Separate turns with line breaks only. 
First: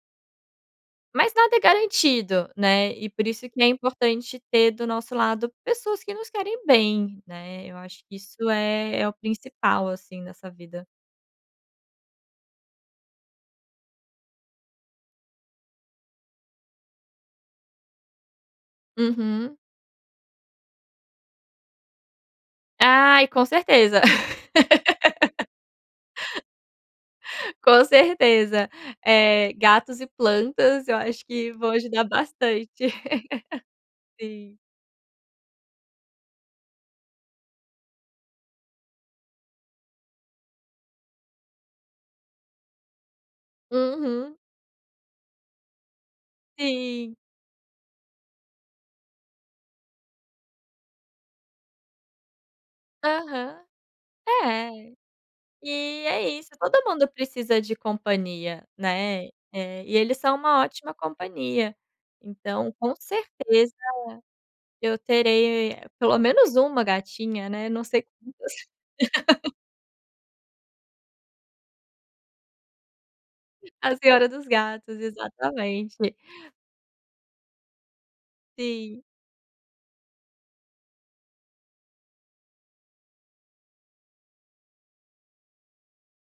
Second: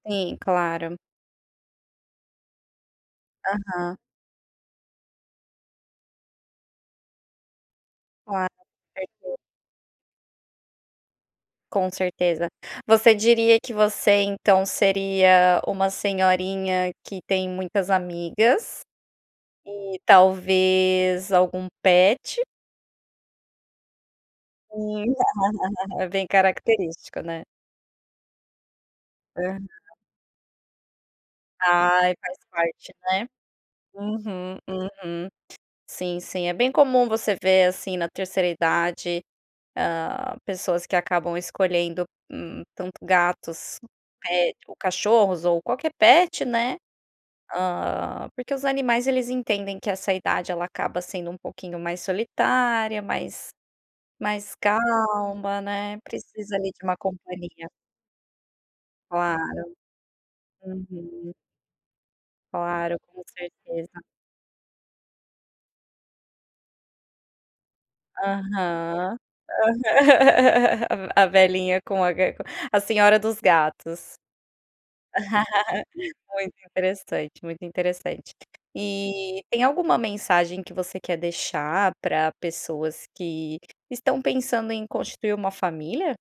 Sim, claro.
Mas nada é garantido, né. E por isso que é
Aham.
importante ter do nosso lado pessoas que nos querem bem, né. Eu acho que isso é é o
[unintelligible]
principal assim nessa vida.
Com certeza, você diria que você então seria uma senhorinha que tem muitas amigas.
Uhum.
E talvez algum pet?
Ai, com certeza.
É bem característico, né?
Com certeza,
É
eh,
verdade.
gatos e plantas eu acho que vou ajudar
Ai faz
bastante.
parte, né.
Sim
Uhum, uhum. Sim, sim é bem comum você ver assim na 3º idade, hã, pessoas que acabam escolhendo tanto gatos,
Uhum.
pe ou cachorros ou qualquer pet, né.
Sim.
Hã, porque os animais eles entendem que essa idade ela acaba sendo um pouquinho mais solitária mais
Aham.
mais
É.
calma, né,
E é isso,
precisa ali de
todo
uma
mundo precisa
companhia.
de companhia, né.
Claro.
E eles são uma ótima
Uhum.
companhia. Então com
Claro, com
certeza,
certeza.
eu terei pelo menos uma gatinha, né, não sei quantas.
Aham. A velhinha com a ga a senhora dos
A
gatos.
senhora dos gatos, exatamente.
Muito interessante, muito interessante.
Sim.
E tem alguma mensagem que você quer deixar pra pessoas que estão pensando em constituir uma família?